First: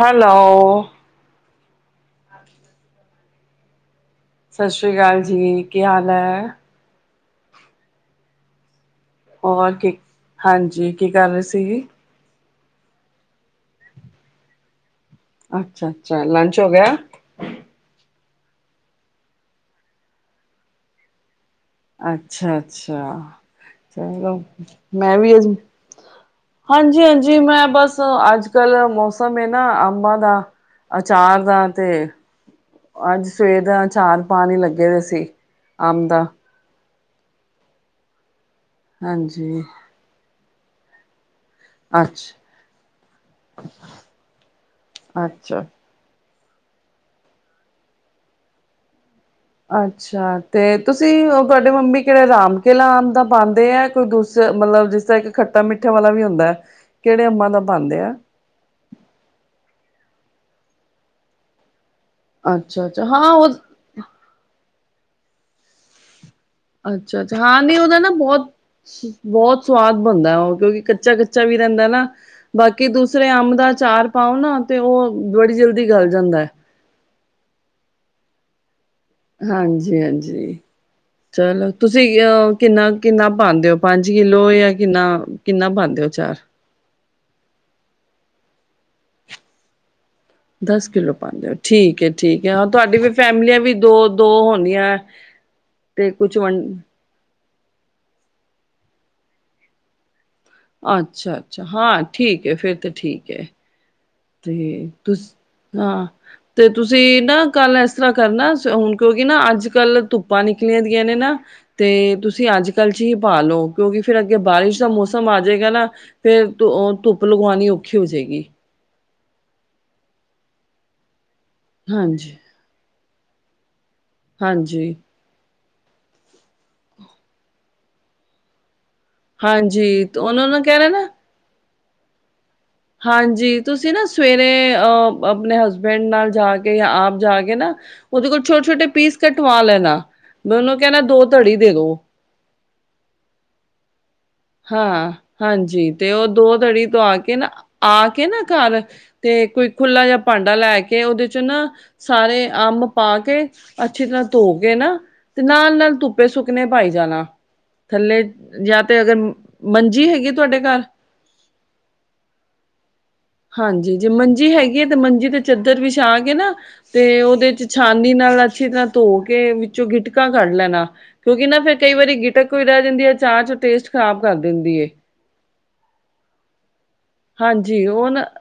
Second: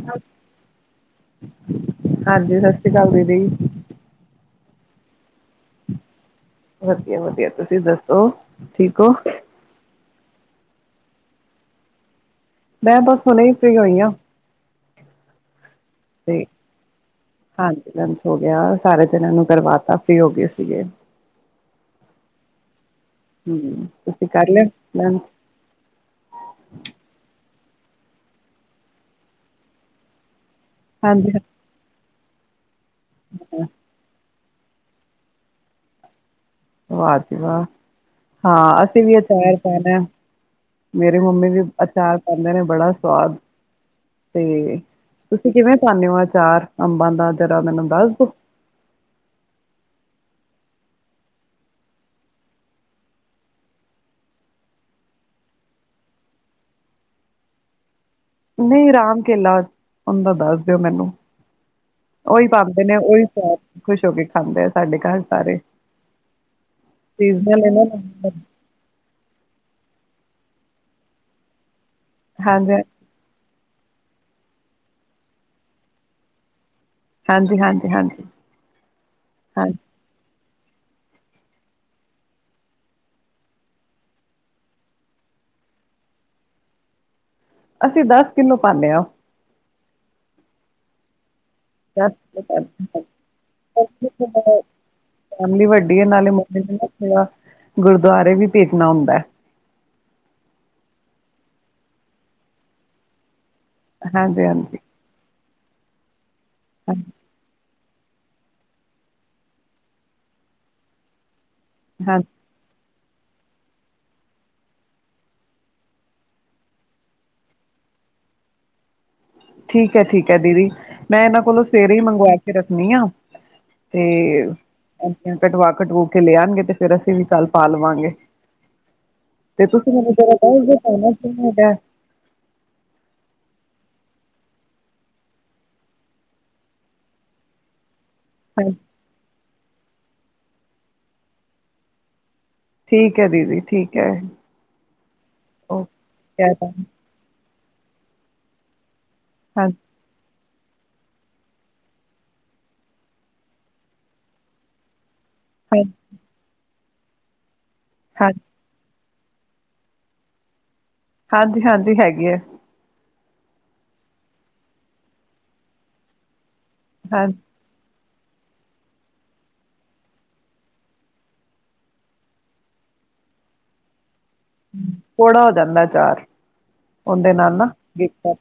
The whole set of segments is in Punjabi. ਹੈਲੋ। ਹਾਂਜੀ ਸਤਿ ਸ੍ਰੀ ਅਕਾਲ ਦੀਦੀ। ਸਤਿ ਸ਼੍ਰੀ ਅਕਾਲ ਜੀ ਕੀ ਹਾਲ ਹੈ। ਵਧੀਆ ਵਧੀਆ ਤੁਸੀਂ ਦੱਸੋ ਠੀਕ ਹੋ? ਹੋਰ ਕੀ ਹਾਂਜੀ ਕੀ ਕਰ ਰਹੇ ਸੀ। ਮੈਂ ਬਸ ਹੁਣੇ ਹੀ ਫਰੀ ਹੋਈ ਹਾਂ। ਅੱਛਾ ਅੱਛਾ ਤੇ ਲੰਚ ਹੋ ਗਿਆ। ਹਾਂਜੀ ਲੰਚ ਹੋ ਗਿਆ ਸਾਰੇ ਜਣਿਆ ਨੂੰ ਕਰਵਾ ਤਾ ਫਰੀ ਹੋ ਗਏ ਸੀਗੇ। ਅੱਛਾ ਅੱਛਾ ਹਮ ਤੁਸੀਂ ਚਲੋ ਕਰ ਲਿਆ ਮੈਂ ਲੰਚ ਵੀ ਅਜ ਹਾਂਜੀ ਹਾਂਜੀ ਮੈਂ ਬਸ ਅੱਜ ਕੱਲ ਮੌਸਮ ਹੈ ਨਾ ਅੰਬਾਂ ਦਾ ਹਾਂਜੀ ਅਚਾਰ ਦਾ ਤੇ ਅੱਜ ਸਵੇਰ ਦਾ ਅਚਾਰ ਪਾਣੀ ਲੱਗੇ ਹੋਇਆ ਸੀ ਅੰਬ ਦਾ ਵਾਹ ਜੀ ਵਾਹ ਹਾਂ ਅਸੀਂ ਇਦਾਂ ਹੀ ਅਚਾਰ ਹਾਂਜੀ, ਪਾਉਨੇ ਆ ਮੇਰੀ ਮੰਮੀ ਵੀ ਅਚਾਰ ਅੱਛ ਪਾਉਂਦੇ ਨੇ ਬੜਾ ਸਵਾਦ ਤੇ ਤੁਸੀਂ ਅੱਛਾ। ਕਿਵੇਂ ਪਾਨੇਵਾ ਅਚਾਰ ਅੰਬਾਂ ਦਾ ਜਰਾ ਮੈਨੂੰ ਦੱਸ ਦੋ। ਅੱਛਾ ਤੇ ਤੁਸੀਂ ਤੁਹਾਡੇ ਮੰਮੀ ਕਿਹੜੇ ਰਾਮ ਕੇਲਾ ਦਾ ਪਾਉਂਦੇ ਹੈ ਕੋਈ ਦੂਸ ਮਤਲਬ ਜਿਸ ਤਾਂ ਇੱਕ ਖੱਟਾ ਮਿੱਠੇ ਵਾਲਾ ਵੀ ਹੁੰਦਾ ਹੈ ਕਿਹੜੇ ਅੰਬਾਂ ਦਾ ਪਾਂਦੇ ਆ ਨਹੀਂ ਰਾਮ ਕੇਲਾ ਹੁੰਦਾ ਦੱਸ ਦਿਓ ਮੈਨੂੰ। ਉਹੀ ਪਾਉਂਦੇ ਅੱਛਾ ਨੇ ਅੱਛਾ ਉਹੀ ਹਾਂ ਉਹ ਸਵਾਦ ਖੁਸ਼ ਹੋ ਕੇ ਖਾਂਦੇ ਆ ਸਾਡੇ ਘਰ ਸਾਰੇ। ਅੱਛਾ ਅੱਛਾ ਹਾਂ ਸੀਜ਼ਨਲ ਨੀ ਇਹਨਾਂ ਉਹਦਾ ਨਾ ਨੂੰ ਬਹੁਤ। ਬਹੁਤ ਸਵਾਦ ਬਣਦਾ ਉਹ ਕਿਉਂਕਿ ਕੱਚਾ ਕੱਚਾ ਵੀ ਰਹਿੰਦਾ ਨਾ ਹਾਂਜੀ ਬਾਕੀ ਦ ਦੂਸਰੇ ਅੰਬ ਦਾ ਅਚਾਰ ਪਾਓ ਨਾ ਤੇ ਉਹ ਬੜੀ ਜਲਦੀ ਗਲ ਜਾਂਦਾ ਹੈ। ਹਾਂਜੀ ਹਾਂਜੀ ਹਾਂਜੀ। ਹਾਂਜੀ ਹਾਂਜੀ। ਚਲੋ ਤੁਸੀਂ ਅ ਕਿੰਨਾ ਕਿੰਨਾ ਪਾਉਂਦੇ ਹੋ ਪੰਜ ਕਿਲੋ ਜਾਂ ਕਿੰਨਾ। ਕਿੰਨਾ ਪਾਂਦੇ ਹੋ ਅਚਾਰ। ਅਸੀਂ ਦਸ ਕਿਲੋ ਪਾਨੇ ਆ। ਦਸ ਕਿਲੋ ਪਾਂਦੇ ਹੋ ਠੀਕ ਹੈ ਦਸ ਠੀਕ ਹੈ ਹਾਂ ਤੁਹਾਡੀ ਕਿੱਲੋ ਵੀ ਫੈਮਲੀਆਂ ਵੀ ਦੋ ਪਾਉਂਦੇ ਦੋ ਹੋਣੀਆਂ। ਫੈਮਲੀ ਵੱਡੀ ਹੈ ਤੇ ਨਾਲੇ ਕੁਛ ਵੰਡ [unintelligible] ਨਾ ਗੁਰਦੁਆਰੇ ਵੀ ਭੇਜਣਾ ਹੁੰਦਾ ਹੈ। ਅੱਛਾ ਅੱਛਾ ਹਾਂ ਠੀਕ ਹੈ ਫਿਰ ਤਾਂ ਠੀਕ ਹੈ। ਹਾਂਜੀ ਹਾਂਜੀ ਤੇ ਤੁਸ ਹਾਂ ਤੇ ਤੁਸੀਂ ਹਾਂਜੀ ਨਾ ਕੱਲ ਇਸ ਤਰ੍ਹਾਂ ਕਰਨਾ ਹੁਣ ਕਿਉਂਕਿ ਨਾ ਅੱਜ ਕੱਲ ਧੁੱਪਾਂ ਨਿਕਲੀਆਂ ਦੀਆਂ ਨੇ ਨਾ ਤੇ ਹਾਂਜੀ ਤੁਸੀਂ ਅੱਜ ਕੱਲ 'ਚ ਹੀ ਪਾ ਲਉ ਕਿਉਂਕਿ ਫਿਰ ਅੱਗੇ ਬਾਰਿਸ਼ ਦਾ ਮੌਸਮ ਆ ਜਾਵੇਗਾ ਨਾ ਫਿਰ ਧੁੱਪ ਲਗਵਾਉਣੀ ਔਖੀ ਹੋ ਜਾਏਗੀ ਠੀਕ ਹੈ ਠੀਕ ਹੈ ਦੀਦੀ ਮੈਂ ਇਹਨਾਂ ਕੋਲੋਂ ਸਵੇਰੇ ਹੀ ਹਾਂਜੀ ਮੰਗਵਾ ਕੇ ਰੱਖਣੀ ਆ ਤੇ ਹਾਂਜੀ [unintelligible] ਕਟਵਾ ਕਟਵਾ ਕੇ ਲੈ ਆਉਣਗੇ ਤੇ ਫਿਰ ਅਸੀਂ ਵੀ ਕੱਲ ਪਾ ਲਵਾਂਗੇ ਤੇ ਤੁਸੀਂ ਹਾਂਜੀ ਮੈਨੂੰ ਤੇ ਉਹਨਾਂ ਨੂੰ ਕਹਿਣਾ ਨਾ [unintelligible] ਹੈਗਾ ਹਾਂਜੀ ਤੁਸੀਂ ਨਾ ਸਵੇਰੇ ਅਹ ਆਪਣੇ ਹਸਬੈਂਡ ਨਾਲ ਜਾ ਕੇ ਆਪ ਜਾ ਕੇ ਨਾ ਉਹਦੇ ਕੋਲੋਂ ਛੋਟੇ ਹਾਂਜੀ ਛੋਟੇ ਪੀਸ ਕਟਵਾ ਲੈਣਾ ਮੈਂ ਉਹਨੂੰ ਕਹਿਣਾ ਦੋ ਧੜੀ ਦੇ ਦੋ ਠੀਕ ਹੈ ਦੀਦੀ ਠੀਕ ਹੈ। ਹਾਂ ਓਕੇ ਹਾਂਜੀ ਤੇ ਉਹ ਕਹਿ ਦੋ ਤੜੀ ਦਾਂਗੀ ਧਵਾ ਕੇ ਨਾ ਆ ਕੇ ਨਾ ਘਰ ਤੇ ਹਾਂਜੀ ਖੁੱਲਾ ਜਿਹਾ ਭਾਂਡਾ ਲੈ ਕੇ ਉਹਦੇ ਚ ਨਾ ਸਾਰੇ ਅੰਬ ਪਾ ਕੇ ਅੱਛੀ ਤਰ੍ਹਾਂ ਧੋ ਕੇ ਨਾ ਤੇ ਨਾਲ ਹਾਂਜੀ ਨਾਲ ਧੁੱਪੇ ਸੁੱਕਣੇ ਪਾਈ ਜਾਣਾ ਥੱਲੇ ਹਾਂ ਜਾਂ ਤੇ ਅਗਰ ਮੰਜੀ ਹੈਗੀ ਤੁਹਾਡੇ ਘਰ ਹਾਂਜੀ ਹਾਂਜੀ ਹੈਗੀ ਹੈ। ਹਾਂਜੀ ਜੇ ਮੰਜੀ ਹੈਗੀ ਹੈ ਤੇ ਮੰਜੀ ਤੇ ਚਾਦਰ ਵਿਛਾ ਕੇ ਨਾ ਤੇ ਹਾਂ ਉਹਦੇ ਚ ਛਾਨੀ ਨਾਲ ਅੱਛੀ ਤਰ੍ਹਾਂ ਧੋ ਕੇ ਵਿੱਚੋਂ ਗਿਟਕਾ ਕੱਢ ਲੈਣਾ ਕਿਉਂਕਿ ਨਾ ਫਿਰ ਕਈ ਵਾਰੀ ਗਿਟਕ ਵੀ ਰਹਿ ਜਾਂਦੀ ਹੈ ਅਚਾਰ ਚ ਟੇਸਟ ਖ਼ਰਾਬ ਕਰ ਦਿੰਦੀ ਹੈ। ਕੋੜਾ ਹੋ ਜਾਂਦਾ ਅਚਾਰ ਉਹਦੇ ਨਾਲ ਨਾ ਹਾਂਜੀ ਉਹ ਇਕ ਨਾ ਹੂ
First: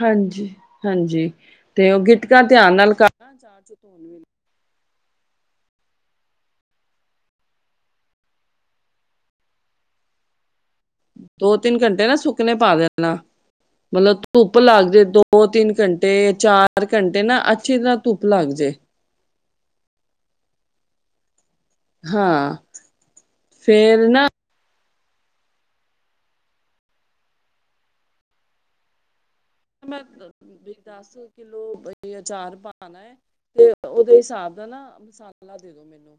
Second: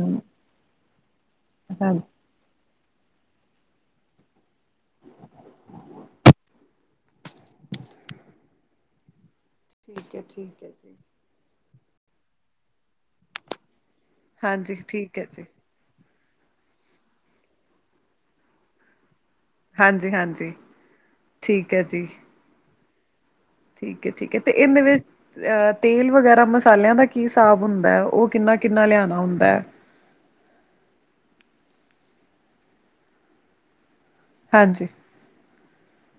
ਹਾਂਜੀ ਹਾਂਜੀ ਤੇ ਉਹ ਗਿੱਟਕਾ ਧਿਆਨ ਨਾਲ ਕੱਢਣਾ ਅਚਾਰ ਚ ਪਾਣੀਆਂ ਠੀਕ ਹੈ ਠੀਕ ਹੈ ਜੀ ਦੋ ਤਿੰਨ ਘੰਟੇ ਨਾ ਸੁੱਕਣੇ ਪਾ ਦੇਣਾ ਮਤਲਬ ਧੁੱਪ ਹਾਂਜੀ ਲੱਗ ਜੇ ਠੀਕ ਹੈ ਜੀ ਦੋ ਤਿੰਨ ਘੰਟੇ ਤੇ ਚਾਰ ਘੰਟੇ ਨਾ ਅੱਛੀ ਤਰ੍ਹਾਂ ਧੁੱਪ ਲੱਗ ਜੇ ਹਾਂਜੀ ਹਾਂਜੀ ਠੀਕ ਹੈ ਜੀ ਹਾਂ ਠੀਕ ਫੇਰ ਹੈ ਨਾ ਠੀਕ ਹੈ ਤੇ ਇਹਦੇ ਵਿੱਚ ਤੇਲ ਵਗੈਰਾ ਮਸਾਲਿਆਂ ਦਾ ਕੀ ਹਿਸਾਬ ਹੁੰਦਾ ਹੈ ਉਹ ਕਿੰਨਾ ਕਿੰਨਾ ਲਿਆਉਣਾ ਹੁੰਦਾ ਹੈ। ਮੈਂ ਵੀ ਦਸ ਕਿਲੋ ਅਚਾਰ ਪਾਨਾ ਹੈ ਤੇ ਉਹਦੇ ਹਿਸਾਬ ਦਾ ਹਾਂਜੀ ਨਾ ਮਸਾਲਾ ਦੇ ਦੋ ਮੈਨੂੰ।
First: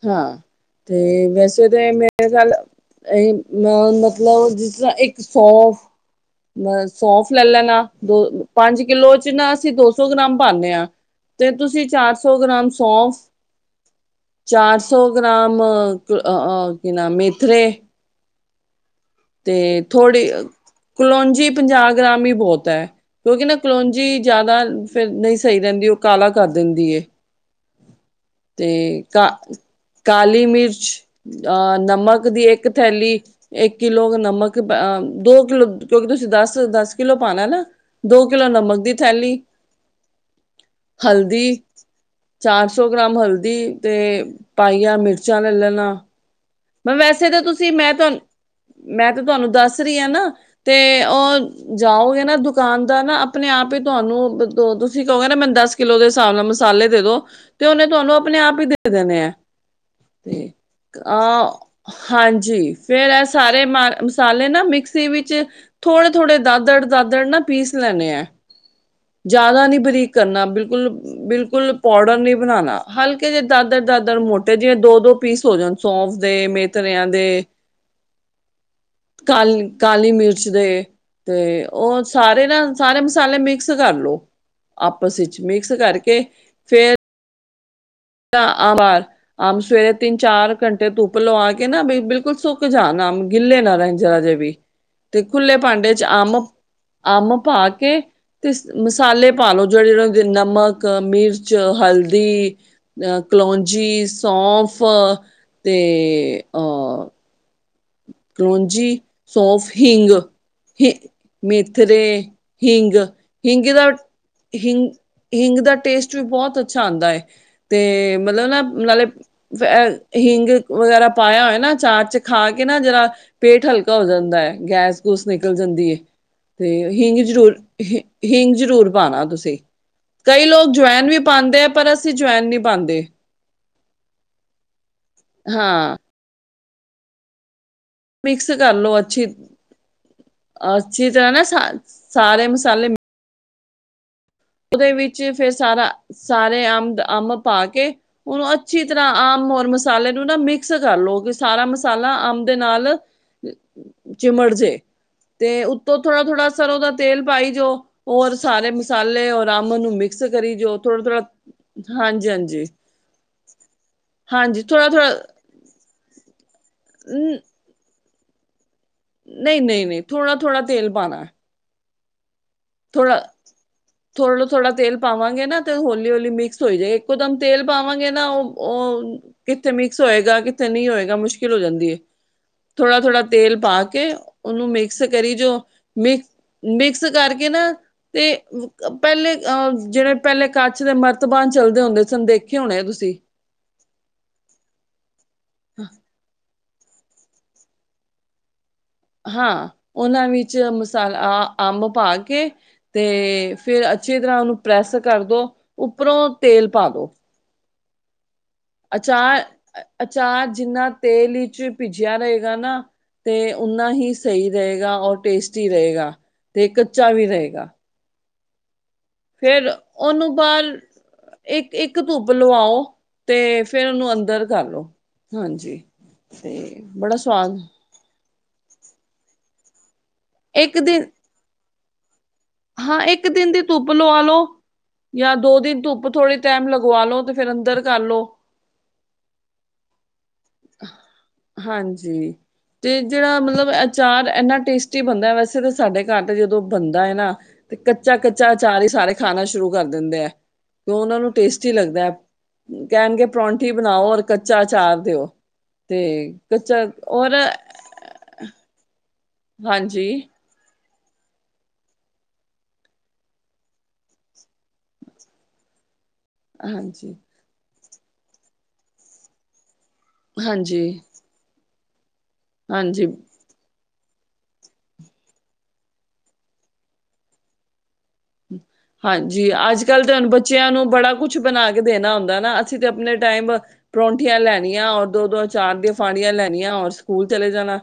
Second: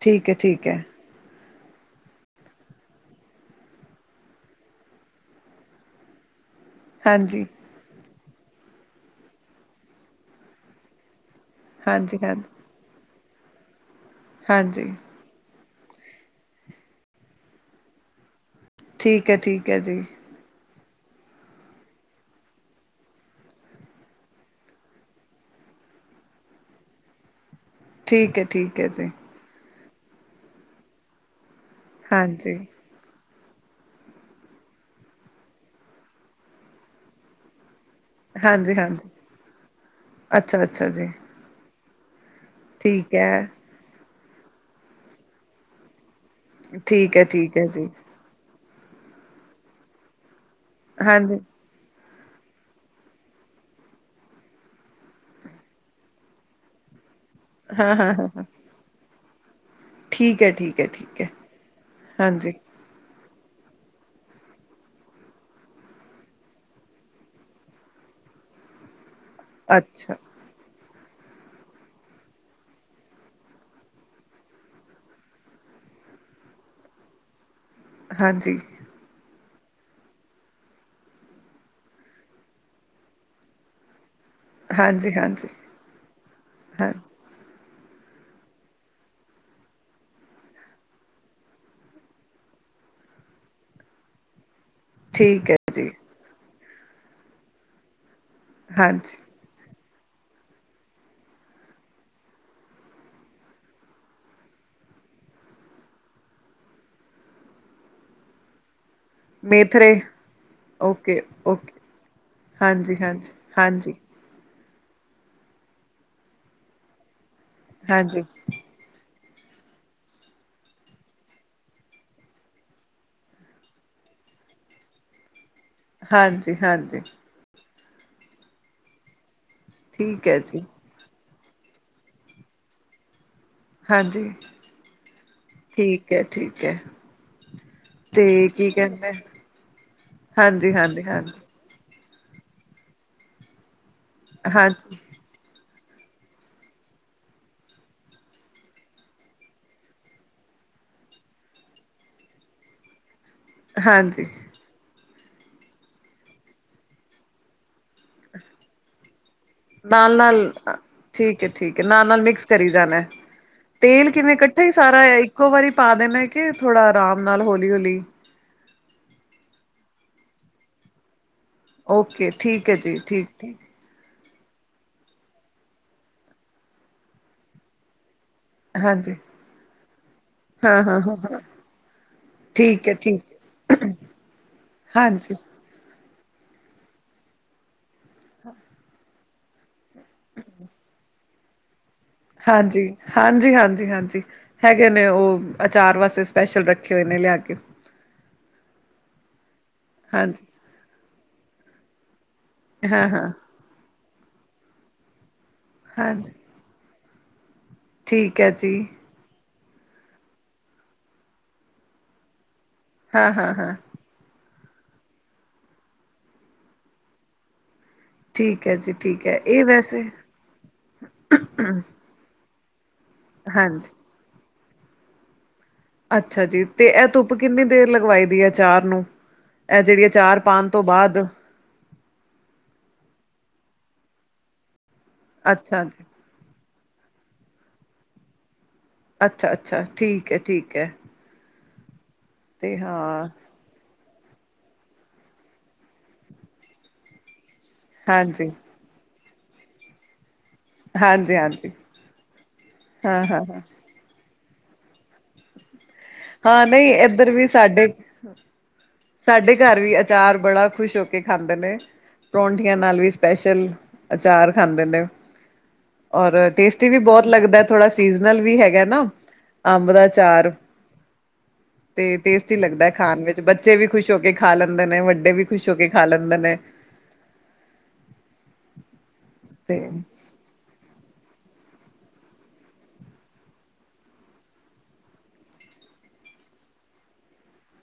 ਠੀਕ ਹੈ ਹਾਂ ਠੀਕ ਹੈ ਤੇ ਵੈਸੇ ਤਾਂ ਮੇ ਇਹ ਗੱਲ ਮਤਲਬ ਜਿਸ ਤਰ੍ਹਾਂ ਇੱਕ ਸੌਂਫ ਬਸ ਸੌਂਫ ਲੈ ਹਾਂਜੀ-ਹਾਂਜੀ ਲੈਣਾ ਦੋ ਪੰਜ ਕਿੱਲੋ ਚ ਨਾ ਅਸੀਂ ਦੋ ਸੌ ਗ੍ਰਾਮ ਪਾਨੇ ਹਾਂ। ਤੇ ਤੁਸੀਂ ਚਾਰ ਹਾਂ ਸੌ ਗ੍ਰਾਮ ਸੌਫ ਚਾਰ ਹਾਂਜੀ। ਸੌ ਗ੍ਰਾਮ ਕਿ ਨਾ ਮੇਥਰੇ ਠੀਕ ਹੈ ਤੇ ਠੀਕ ਹੈ ਜੀ ਥੋੜੀ ਕਲੋਂਜੀ ਪੰਜਾਹ ਗ੍ਰਾਮ ਹੀ ਬਹੁਤ ਹੈ। ਕਿਉਂਕਿ ਨਾ ਕਲੋਂਜੀ ਜ਼ਿਆਦਾ ਫਿਰ ਨਹੀਂ ਸਹੀ ਰਹਿੰਦੀ ਉਹ ਕਾਲਾ ਕਰ ਦਿੰਦੀ ਏ। ਠੀਕ ਹੈ। ਠੀਕ ਹੈ ਤੇ ਜੀ ਕਾਲੀ ਮਿਰਚ ਅਹ ਨਮਕ ਦੀ ਹਾਂਜੀ। ਇੱਕ ਥੈਲੀ ਇੱਕ ਕਿਲੋ ਨਮਕ ਦੋ ਕਿਲੋ ਕਿਉਂਕਿ ਤੁਸੀਂ ਦਸ ਦਸ ਕਿੱਲੋ ਪਾਉਣਾ ਨਾ ਦੋ ਕਿਲੋ ਨਮਕ ਦੀ ਹਾਂਜੀ-ਹਾਂਜੀ ਥੈਲੀ ਅੱਛਾ-ਅੱਛਾ ਜੀ। ਹਲਦੀ ਚਾਰ ਸੌ ਠੀਕ ਗ੍ਰਾਮ ਹੈ, ਹਲਦੀ ਤੇ ਪਾਈਆ ਮਿਰਚਾਂ ਲੈ ਲੈਣਾ ਠੀਕ ਹੈ, ਵੈਸੇ ਤਾਂ ਠੀਕ ਹੈ ਤੁਸੀਂ ਜੀ। ਮੈਂ ਤੁਹਾਨੂੰ ਮੈਂ ਤਾਂ ਤੁਹਾਨੂੰ ਦੱਸ ਰਹੀ ਹਾਂ ਨਾ ਤੇ ਹਾਂਜੀ, ਉਹ ਜਾਓਗੇ ਨਾ ਦੁਕਾਨਦਾਰ ਨਾ ਆਪਣੇ ਆਪ ਹੀ ਤੁਹਾਨੂੰ ਤੁਸੀਂ ਕਹੋਗੇ ਨਾ ਮੈਨੂੰ ਦੱਸ ਕੇ ਕਿੱਲੋ ਦੇ ਹਿਸਾਬ ਨਾਲ ਮਸਾਲੇ ਦੇ ਦੋ ਤੇ ਉਹਨੇ ਹਾਂ, ਹਾਂ, ਤੁਹਾਨੂੰ ਹਾਂ, ਆਪਣੇ ਹਾਂ ਆਪ ਹੀ ਦੇ ਦੇਣੇ ਐ। ਠੀਕ ਐ-ਠੀਕ ਐ-ਠੀਕ ਐ। ਹਾਂਜੀ ਫੇਰ ਸਾਰੇ ਮਾ ਮਸਾਲੇ ਨਾ ਮਿਕਸੀ ਵਿੱਚ ਥੋੜੇ-ਥੋੜੇ ਨਾ ਦਾਦੜ-ਦਾਦੜ ਨਾ ਪੀਸ ਲੈਣੇ ਐਂ। ਜ਼ਿਆਦਾ ਨੀ ਬਰੀਕ ਅੱਛਾ, ਕਰਨਾ ਬਿਲਕੁੱਲ-ਬਿਲਕੁੱਲ। ਕੁਲ ਪਾਡਰ ਨੀ ਬਣਾਣਾ ਹਲਕੇ ਜੇ ਦਾਦਰ ਦਾਦਰ ਮੋਟੇ ਜਿਵੇਂ ਦੋ-ਦੋ ਪੀਸ ਹੋ ਜਾਣ ਸੌਂਫ ਦੇ ਮੇ ਥਰਿਆਂ ਦੇ ਹਾਂਜੀ। ਕਾਲੀ ਕਾਲੀ ਮਿਰਚ ਦੇ ਤੇ ਉਹ ਸਾਰੇ ਨਾ ਸਾਰੇ ਮਸਾਲੇ ਮਿਕ- ਸ ਕਰਲੋ ਹਾਂਜੀ, ਆਪਸ ਵਿੱਚ ਹਾਂਜੀ, ਮਿਕਸ ਕਰਕੇ ਹਾਂ ਫੇਰ ਆ ਬਾਰ ਆਮ ਸਵੇਰੇ ਤਿੰਨ-ਚਾਰ ਘੰਟੇ ਧੁੱਪ ਲਵਾ ਕੇ ਨਾ ਬਿਲਕੁਲ ਸੁੱਕ ਜਾਣ ਅੰਮ ਗਿੱਲੇ ਨਾ ਰਹਿਣ ਜਰਾ ਜੇ ਵੀ। ਤੇ ਠੀਕ ਖੁੱਲੇ ਹੈ ਜੀ, ਭਾਂਡੇ ਚ ਅੰਮ ਅੰਮ ਪਾ ਕੇ ਤੇ ਹਾਂਜੀ। ਮਸਾਲੇ ਪਾ ਲੋ ਜਿਹੜੇੁੰ ਨਮਕ, ਮਿਰਚ, ਹਲਦੀ ਅ ਕਲੋਂਜੀ, ਸੌਂਫ ਤੇ ਅ ਕਲੋਂਜੀ, ਸੌਫ, ਮੇਥਰੇ, ਹਿੰਗ ਓਕੇ, ਓਕੇ, ਮੇਥੱਰੇ, ਹਿੰਗ ਹਾਂਜੀ, ਹਾਂਜੀ, ਹਿੰਗ ਦਾ ਹਾਂਜੀ। ਹਿੰਗ ਹਿੰਗ ਦਾ ਟੇਸਟ ਵੀ ਬਹੁਤ ਅੱਛਾ ਆਂਦਾ ਏ ਤੇ ਹਾਂਜੀ, ਮਤਲਬ ਨਾ ਨਾਲੇ ਹਿੰਗ ਵਗੈਰਾ ਪਾਇਆ ਹੋਏ ਨਾ ਚਾਰ ਚ ਖਾ ਕੇ ਕੇ ਨਾ ਜਿਹੜਾ ਪੇਟ ਹਲਕਾ ਹੋ ਜਾਂਦਾ ਹੈ ਗੈਸ-ਗੂਸ ਨਿਕਲ ਜਾਂਦੀ। ਹਾਂਜੀ, ਤੇ ਹਾਂਜੀ ਹੀਂਗ ਜਰੂਰ ਹਿ ਹਿੰਗ ਜਰੂਰ ਪਾਣਾ ਤੁਸੀਂ ਠੀਕ ਹੈ ਕਈ ਜੀ, ਲੋਕ ਜਵੈਨ ਵੀ ਪਾਂਦੇ ਐ ਪਰ ਅਸੀਂ ਜਵੈਨ ਨਹੀਂ ਪਾਂਦੇ। ਹਾਂਜੀ ਹਾਂ ਠੀਕ ਹੈ, ਠੀਕ ਹੈ। ਤੇ ਮਿਕਸ ਕੀ ਕਰਲੋ ਕਹਿੰਦੇ ਅੱਛੀ ਹਾਂਜੀ, ਹਾਂਜੀ, ਅੱਛੀ ਤਰ੍ਹਾਂ ਹਾਂਜੀ, ਨਾ ਸਾ ਸਾਰੇ ਮਸਾਲੇ ਉਹਦੇ ਹਾਂਜੀ, ਵਿੱਚ ਫੇਰ ਸਾਰਾ ਸਾਰੇ ਅੰਮ ਅੰਮ ਪਾ ਕੇ ਉਹਨੂੰ ਅੱਛੀ ਤਰ੍ਹਾਂ ਅੰਮ ਔਰ ਮਸਾਲੇ ਨੂੰ ਨਾ ਮਿਕਸ ਕਰ ਲਓ ਕਿ ਸਾਰਾ ਮਸਾਲਾ ਅੰਮ ਦੇ ਨਾਲ ਹਾਂਜੀ ਚੀਮੜ ਜੇ ਤੇ ਉੱਤੋਂ ਥੋੜਾ-ਥੋੜਾ ਸਰੋਂ ਦਾ ਤੇਲ ਪਾਈ ਜੋ ਔਰ ਸਾਰੇ ਮਸਾਲੇ ਅੰਬ ਨੂੰ ਮਿਕਸ ਨਾਲ-ਨਾਲ, ਕਰੀ ਜੋ ਥੋੜਾ ਥੋੜਾ ਠੀਕ ਏ-ਠੀਕ ਏ, ਨਾਲ-ਨਾਲ ਹਾਂਜੀ ਮਿਕਸ ਹਾਂਜੀ ਕਰੀ ਜਾਣਾ। ਤੇਲ ਕਿਵੇਂ ਇਕੱਠਾ ਹਾਂਜੀ ਹੀ ਥੋੜਾ ਸਾਰਾ ਥੋੜਾ ਇੱਕੋ ਵਾਰੀ ਪਾ ਦੇਣਾ ਕਿ ਥੋੜਾ ਆਰਾਮ ਨਾਲ ਹੌਲੀ-ਹੌਲੀ। ਨਹੀਂ-ਨਹੀਂ-ਨਹੀਂ ਥੋੜ੍ਹਾ-ਥੋੜ੍ਹਾ ਤੇਲ ਪਾਣਾ। ਓਕੇ ਠੀਕ ਐ ਜੀ ਠੀਕ-ਠੀਕ। ਥੋੜ੍ਹਾ-ਥੋੜ੍ਹਾ ਤੇਲ ਪਾਵਾਂਗੇ ਨਾ, ਤੇ ਹੌਲੀ- ਹੌਲੀ ਮਿਕਸ ਹੋਈ ਜਏ। ਇੱਕੋ ਦਮ ਤੇਲ ਪਾਵਾਂਗੇ ਨਾ ਉਹ ਉਹ ਹਾਂਜੀ ਕਿੱਥੇ ਮਿਕਸ ਹੋਏਗਾ, ਕਿੱਥੇ ਹਾਂ ਨਹੀਂ ਹਾਂ ਹੋਏਗਾ? ਹਾਂ ਹਾਂ ਮੁਸ਼ਕਿਲ ਹੋ ਜਾਂਦੀ ਏ। ਠੀਕ ਹੈ ਥੋੜ੍ਹਾ- ਥੋੜ੍ਹਾ ਠੀਕ ਹੈ ਤੇਲ ਪਾ ਕੇ, ਉਹਨੂੰ ਮਿਕਸ ਕਰੀ ਹਾਂਜੀ ਜੋ। ਮਿਕ- ਮਿਕਸ ਕਰਕੇ ਨਾ, ਤੇ ਅ ਪਹਿਲੇ ਆ ਜਿਹੜੇ ਪਹਿਲੇ ਕੱਚ ਦੇ ਮਰਤਬਾਨ ਚਲਦੇ ਹੁੰਦੇ ਸੀ। ਹਾਂਜੀ-ਹਾਂਜੀ-ਹਾਂਜੀ-ਹਾਂਜੀ। ਹੈਗੇ ਨੇ ਉਹ, ਅਚਾਰ ਵਾਸਤੇ ਸਪੈਸ਼ਲ ਰੱਖ ਰੱਖੇ ਹੋਏ ਨੇ ਲਿਆ ਕੇ ਹਾਂ, ਉਹਨਾਂ ਹਾਂਜੀ ਵਿੱਚ ਮਸਾਲਾ ਅੰਬ ਪਾ ਕੇ, ਹਾਂ ਤੇ ਹਾਂ ਫਿਰ ਅੱਛੀ ਤਰ੍ਹਾਂ ਉਹਨੂੰ ਪ੍ਰੈੱਸ ਕਰ ਦੋ, ਉੱਪਰੋਂ ਹਾਂਜੀ ਤੇਲ ਪਾ ਦੋ। ਠੀਕ ਹੈ ਜੀ। ਅਚਾਰ ਅਚਾਰ ਜਿੰਨਾ ਤੇਲ ਵਿੱਚ ਭਿੱਜਿਆ ਰਹੇਗਾ ਨਾ। ਹਾਂ ਤੇ ਹਾਂ ਹਾਂ ਓਨਾ ਹੀ ਸਹੀ ਰਹੇਗਾ ਔਰ ਟੇਸਟੀ ਰੇਗਾ ਤੇ ਕੱਚਾ ਵੀ ਰੇਗਾ। ਠੀਕ ਹੈ ਜੀ ਠੀਕ ਹੈ। ਇਹ ਫੇਿਰ ਵੈਸੇ ਉਹਨੂੰ ਬਾਅਦ ਇੱਕ-ਇੱਕ ਧੁੱਪ ਲਵਾਓ ਤੇ ਫੇਰ ਹਾਂਜੀ ਉਹਨੂੰ ਅੰਦਰ ਕਰ ਲੋ ਹਾਂਜੀ। ਅੱਛਾ ਜੀ ਤੇ ਇਹ ਬੜਾ ਧੁੱਪ ਸਵਾਦ ਕਿੰਨੀ ਦੇਰ ਲਗਵਾਈ ਦੀ ਏ ਅਚਾਰ ਨੂੰ। ਇਹ ਜਿਹੜੀ ਅਚਾਰ ਪਾਉਣ ਇੱਕ ਤੋਂ ਦਿਨ ਬਾਅਦ ਹਾਂ ਇੱਕ ਦਿਨ ਦੀ ਧੁੱਪ ਲਵਾ ਲਓ। ਜਾਂ ਦੋ ਦਿਨ ਅੱਛਾ ਜੀ ਧੁੱਪ ਥੋੜੀ ਟੈਮ ਲਗਵਲੋ ਤੇ ਫੇਰ ਅੰਦਰ ਕਰ ਲੋ। ਅੱਛਾ- ਅੱਛਾ। ਠੀਕ ਹੈ, ਠੀਕ ਹੈ। ਹਾਂਜੀ। ਤੇ ਜਿਹੜਾ ਮਤਲਬ ਅਚਾਰ ਇੰਨਾ ਟੇਸਟੀ ਬਣਦਾ। ਵੈਸੇ ਤਾਂ ਸਾਡੇ ਘਰ ਤਾਂ ਜਦੋਂ ਬਣਦਾ ਹੈ ਨਾ। ਤੇ ਕੱਚਾ ਹਾਂਜੀ -ਕੱਚਾ ਅਚਾਰ ਹੀ ਸਾਰੇ ਖਾਣਾ ਸ਼ੁਰੂ ਕਰ ਦਿੰਦੇ ਆ। ਕਿ ਉਹਨਾਂ ਨੂੰ ਹਾਂਜੀ ਹਾਂਜੀ ਟੇਸਟੀ ਲੱਗਦਾ ਐ। ਹਾਂ ਕਹਿਣਗੇ, ਹਾਂ ਹਾਂ ਪਰੌਂਠੀ ਬਣਾਓ ਔਰ। ਕੱਚਾ ਅਚਾਰ ਦਿਓ। ਤੇ ਹਾਂ ਕੱਚਾ ਨਹੀਂ ਇੱਧਰ ਔਰ ਵੀ ਸਾਡੇ ਸਾਡੇ ਘਰ ਵੀ ਹਾਂਜੀ ਅਚਾਰ ਬੜਾ ਖੁਸ਼ ਹੋ ਕੀ ਖਾਂਦੇ ਨੇ। ਪਰੌਂਠੀਆਂ ਨਾਲ ਵੀ ਸਪੈਸ਼ਲ ਅਚਾਰ ਖਾਂਦੇ ਨੇ। ਔਰ ਟੇਸਟੀ ਵੀ ਹਾਂਜੀ ਬਹੁਤ ਲੱਗਦਾ। ਥੋੜ੍ਹਾ ਸੀਜ਼ਨ ਵੀ ਹੈਗਾ ਨਾ, ਅੰਬ ਦਾ। ਅਚਾਰ ਹਾਂਜੀ। ਤੇ ਟੇਸਟੀ ਲਗਦਾ ਐ ਹਾਂਜੀ। ਖਾਣ ਵਿੱਚ ਬਰ ਬੱਚੇ ਵੀ ਖੁਸ਼ ਹੋ ਕੇ ਖਾ ਲੈਂਦੇ ਨੇ, ਵੱਡੇ ਵੀ ਖੁਸ਼ ਹੋ ਕੇ ਖਾ ਲੈਂਦੇ ਨੇ। ਹਾਂਜੀ। ਤੇ ਅੱਜ - ਕੱਲ੍ਹ ਤਾਂ ਹੁਣ ਬੱਚ ਬੱਚਿਆਂ ਨੂੰ ਬੜਾ ਕੁਛ ਬਣਾ ਕੇ ਦੇਣਾ ਹੁੰਦਾ ਨਾ। ਅਸੀਂ ਤੇ ਆਪਣੇ ਟਾਈਮ ਪਰੌਂਠੀਆਂ ਲੈਣੀਆਂ, ਔਰ ਦੋ- ਦੋ ਚਾਰ ਦੀਆਂ ਫਾੜੀਆਂ ਲੈਣੀਆਂ, ਔਰ ਸਕੂਲ ਚਲੇ ਜਾਣਾ।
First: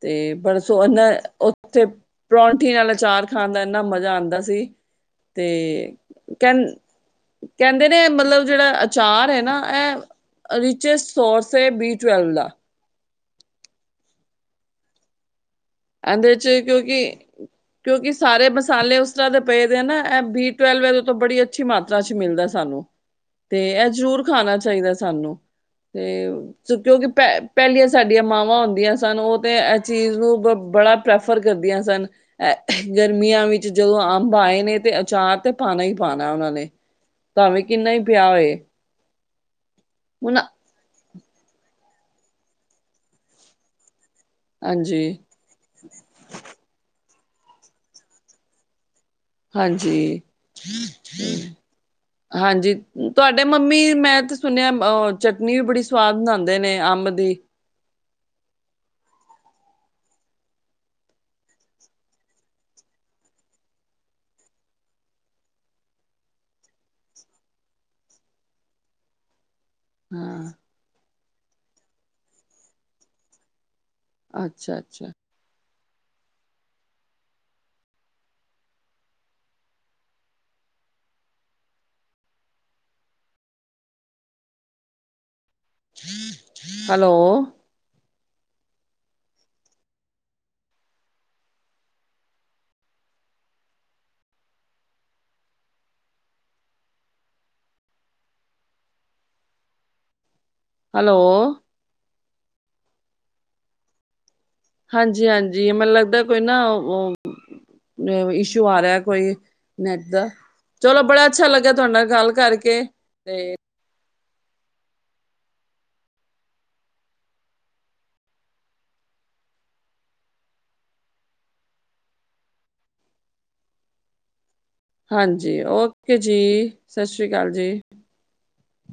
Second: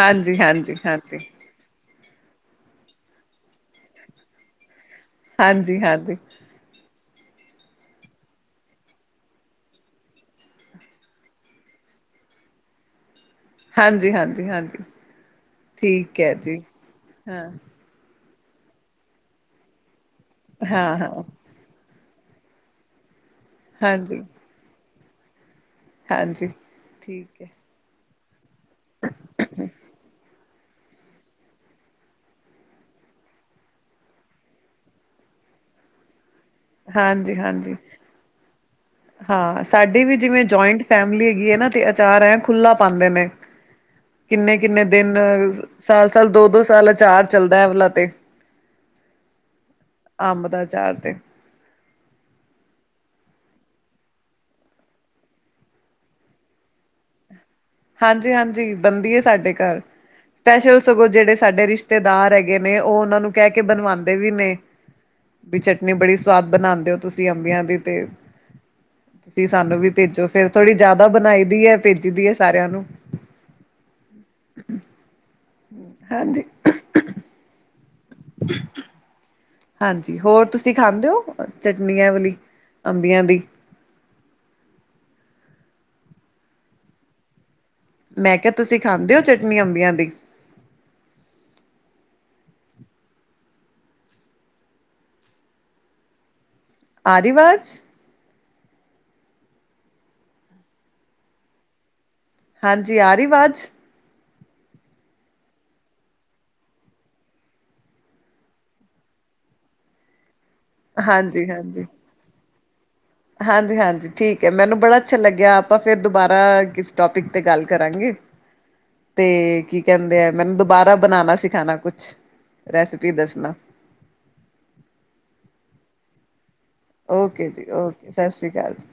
ਤੇ ਹਾਂਜੀ ਪਰਸੋ ਹਾਂਜੀ ਹਾਂਜੀ ਉਹਨਾਂ----ਓਹ! ਤੇ ਪ੍ਰੌਠੀਆਂ ਨਾਲ ਅਚਾਰ ਖਾਣ ਦਾ ਇੰਨਾ ਮਜ਼ਾ ਆਦਾਂ ਸੀ। ਤੇ, ਹਾਂਜੀ ਹਾਂਜੀ ਕਹਨ ਕਹਿੰਦੇ ਨੇ, ਮਤਲਬ ਜਿਹੜਾ ਅਚਾਰ ਹੈ ਨਾ, ਐਹ ਰਿਚੈਸ ਸੋਰਸ ਹੈ ਬੀ ਟਵੈਲਵ ਦਾ। ਹਾਂਜੀ- ਹਾਂਜੀ- ਹਾਂਜੀ। ਠੀਕ ਹੈ ਇਹਦੇ ਜੀ। ਚ ਕਿਉਂਕਿ ਹਾਂ। ਕਿਉਂਕਿ ਸਾਰੇ ਮਸਾਲੇ ਉਸ ਤਰ੍ਹਾਂ ਦੇ ਪਏ ਦੇ ਨਾ, ਐਹ ਬੀ ਹਾਂ ਟਵੈਲਵੈਲ ਤੋਂ ਹਾਂ ਬੜੀ ਅੱਛੀ ਮਾਤਰਾ 'ਚ ਮਿਲਦਾ ਸਾਨੂੰ, ਤੇ ਇਹ ਹਾਂਜੀ ਜ਼ਰੂਰ ਖਾਣਾ ਚਾਹੀਦਾ ਸਾਨੂੰ। ਤੇ ਹਾਂਜੀ ਜੋ, ਕਿਉਂਕਿ ਪਹਿ ਠੀਕ ਹੈ ਪਹਿਲੀਆਂ ਸਾਡੀਆਂ ਮਾਵਾਂ ਹੁੰਦੀਆਂ ਸਨ, ਉਹ ਤੇ ਐਹ ਚੀਜ਼ ਨੂੰ ਬੜਾ ਪ੍ਰੈਫਰ ਕਰਦੀਆਂ ਸਨ। ਐ ਗਰਮੀਆਂ ਵਿੱਚ ਜਦੋਂ ਅੰਬ ਆਏ ਨੇ, ਤੇ ਅਚਾਰ ਤੇ ਪਾਉਣਾ ਹੀ ਪਾਉਣਾ ਉਹਨਾਂ ਨੇ। ਹਾਂਜੀ ਭਾਵੇਂ ਹਾਂਜੀ ਕਿੰਨਾ ਈ ਪਿਆ ਹੋਏ। ਹਾਂ, ਸਾਡੇ ਵੀ ਹੁਣ ਜਿਵੇਂ ਜੁਆਇੰਟ ਫੈਮਿਲੀ ਹੈਗੀ ਏ ਨਾ, ਤੇ ਅਚਾਰ ਐ, ਖੁੱਲ੍ਹਾ ਪਾਉਦੇ ਨੇ। ਕਿੰਨੇ- ਕਿੰਨੇ ਹਾਂਜੀ ਦਿਨ ਸਾਲ-ਸਾਲ, ਦੋ-ਦੋ ਸਾਲ ਆਚਾਰ ਚੱਲਦਾ ਇਹ ਵਾਲਾ ਤੇ। ਹਾਂਜੀ। ਅੰਬ ਦਾ ਅਚਾਰ ਤੇ ਹਾਂਜੀ। ਤੁਹਾਡੇ ਮੰਮੀ, ਮੈਂ ਤੇ ਸੁਣਿਆ ਅ ਚਟਨੀ ਵੀ ਬੜੀ ਸਵਾਦ ਬਣਾਉਂਦੇ ਨੇ ਅੰਬ ਦੀ। ਹਾਂਜੀ- ਹਾਂਜੀ ਬਣਦੀ ਹੈ ਸਾਡੇ ਘਰ। ਸਪੈਸ਼ਲ ਸਗੋਂ ਜਿਹੜੇ ਸਾਡੇ ਰਿਸ਼ਤੇਦਾਰ ਹੈਗੇ ਨੇ। ਉਹ ਉਹਨਾਂ ਨੂੰ ਕਹਿ ਕੇ ਬਣਵਾਉਂਦੇ ਵੀ ਨੇ। ਵੀ ਚਟਨੀ ਬੜੀ ਸਵਾਦ ਬਣਾਉਂਦੇ ਹੋ ਤੁਸੀਂ ਅੰਬੀਆਂ ਦੀ ਤੇ। ਤੁਸੀਂ ਸਾਨੂੰ ਵੀ ਭੇਜੋ ਫੇਰ ਹਾਂ ਥੋੜ੍ਹੀ ਜ਼ਿਆਦਾ ਬਣਾਈ ਦੀ ਹੈ ਭੇਜੀ ਦੀ ਹੈ ਸਾਰਿਆਂ ਨੂੰ। ਅੱਛਾ- ਅੱਛਾ। ਹਾਂਜੀ। ਹ [inaudible] ਹਾਂਜੀ। ਹੋਰ ਤੁਸੀਂ ਖਾਂਦੇ ਹੋ, ਚਟਨੀ ਏ ਵਾਲੀ ਅੰਬੀਆਂ ਦੀ। ਹੈਲੋ, ਮੈਂ ਕਿਹਾ, ਤੁਸੀਂ ਖਾਂਦੇ ਹੋ ਚਟਨੀ ਅੰਬੀਆਂ ਦੀ? ਆ ਗੀ ਆਵਾਜ਼। ਹੈਲੋ, ਹਾਂਜੀ, ਆ ਰਹੀ ਆਵਾਜ਼। ਹਾਂਜੀ- ਹਾਂਜੀ। ਮੈਨੂੰ ਲੱਗਦਾ ਕੋਈ ਨਾ, ਓਹ ਰ ਇਸ਼ੂ ਆ ਰਿਹਾ ਕੋਈ, ਨੈਟ ਦਾ। ਚਲੋ, ਬੜਾ ਅੱਛਾ ਹਾਂਜੀ ਲੱਗਾ ਤੁਹਾਡੇ ਨਾ ਗੱਲ ਕਰਕੇ। ਤੇ ਹਾਂਜੀ-ਹਾਂਜੀ। ਠੀਕ ਐ, ਮੈਨੂੰ ਬੜਾ ਅੱਛਾ ਲੱਗਿਆ। ਆਪਾਂ ਫਿਰ ਦੁਬਾਰਾ ਕਿਸ ਟੋਪਿਕ 'ਤੇ ਗੱਲ ਕਰਾਂਗੇ। ਤੇ, ਕੀ ਕੈਂਦੇ ਆਮੈ ਨੂੰ ਦੁਬਾਰਾ ਬਣਾਣਾ ਸਿਖਾਣਾ ਕੁਛ। ਰੈਸਿਪੀ ਦੱਸਣਾ। ਹਾਂਜੀ ਓਕੇ ਜੀ। ਸਤਿ ਸ੍ਰੀ ਓਕੇ ਅਕਾਲ ਜੀ ਓ ਸਤਿ ਸਸਰੀ ਕਾਲ ਜੀ।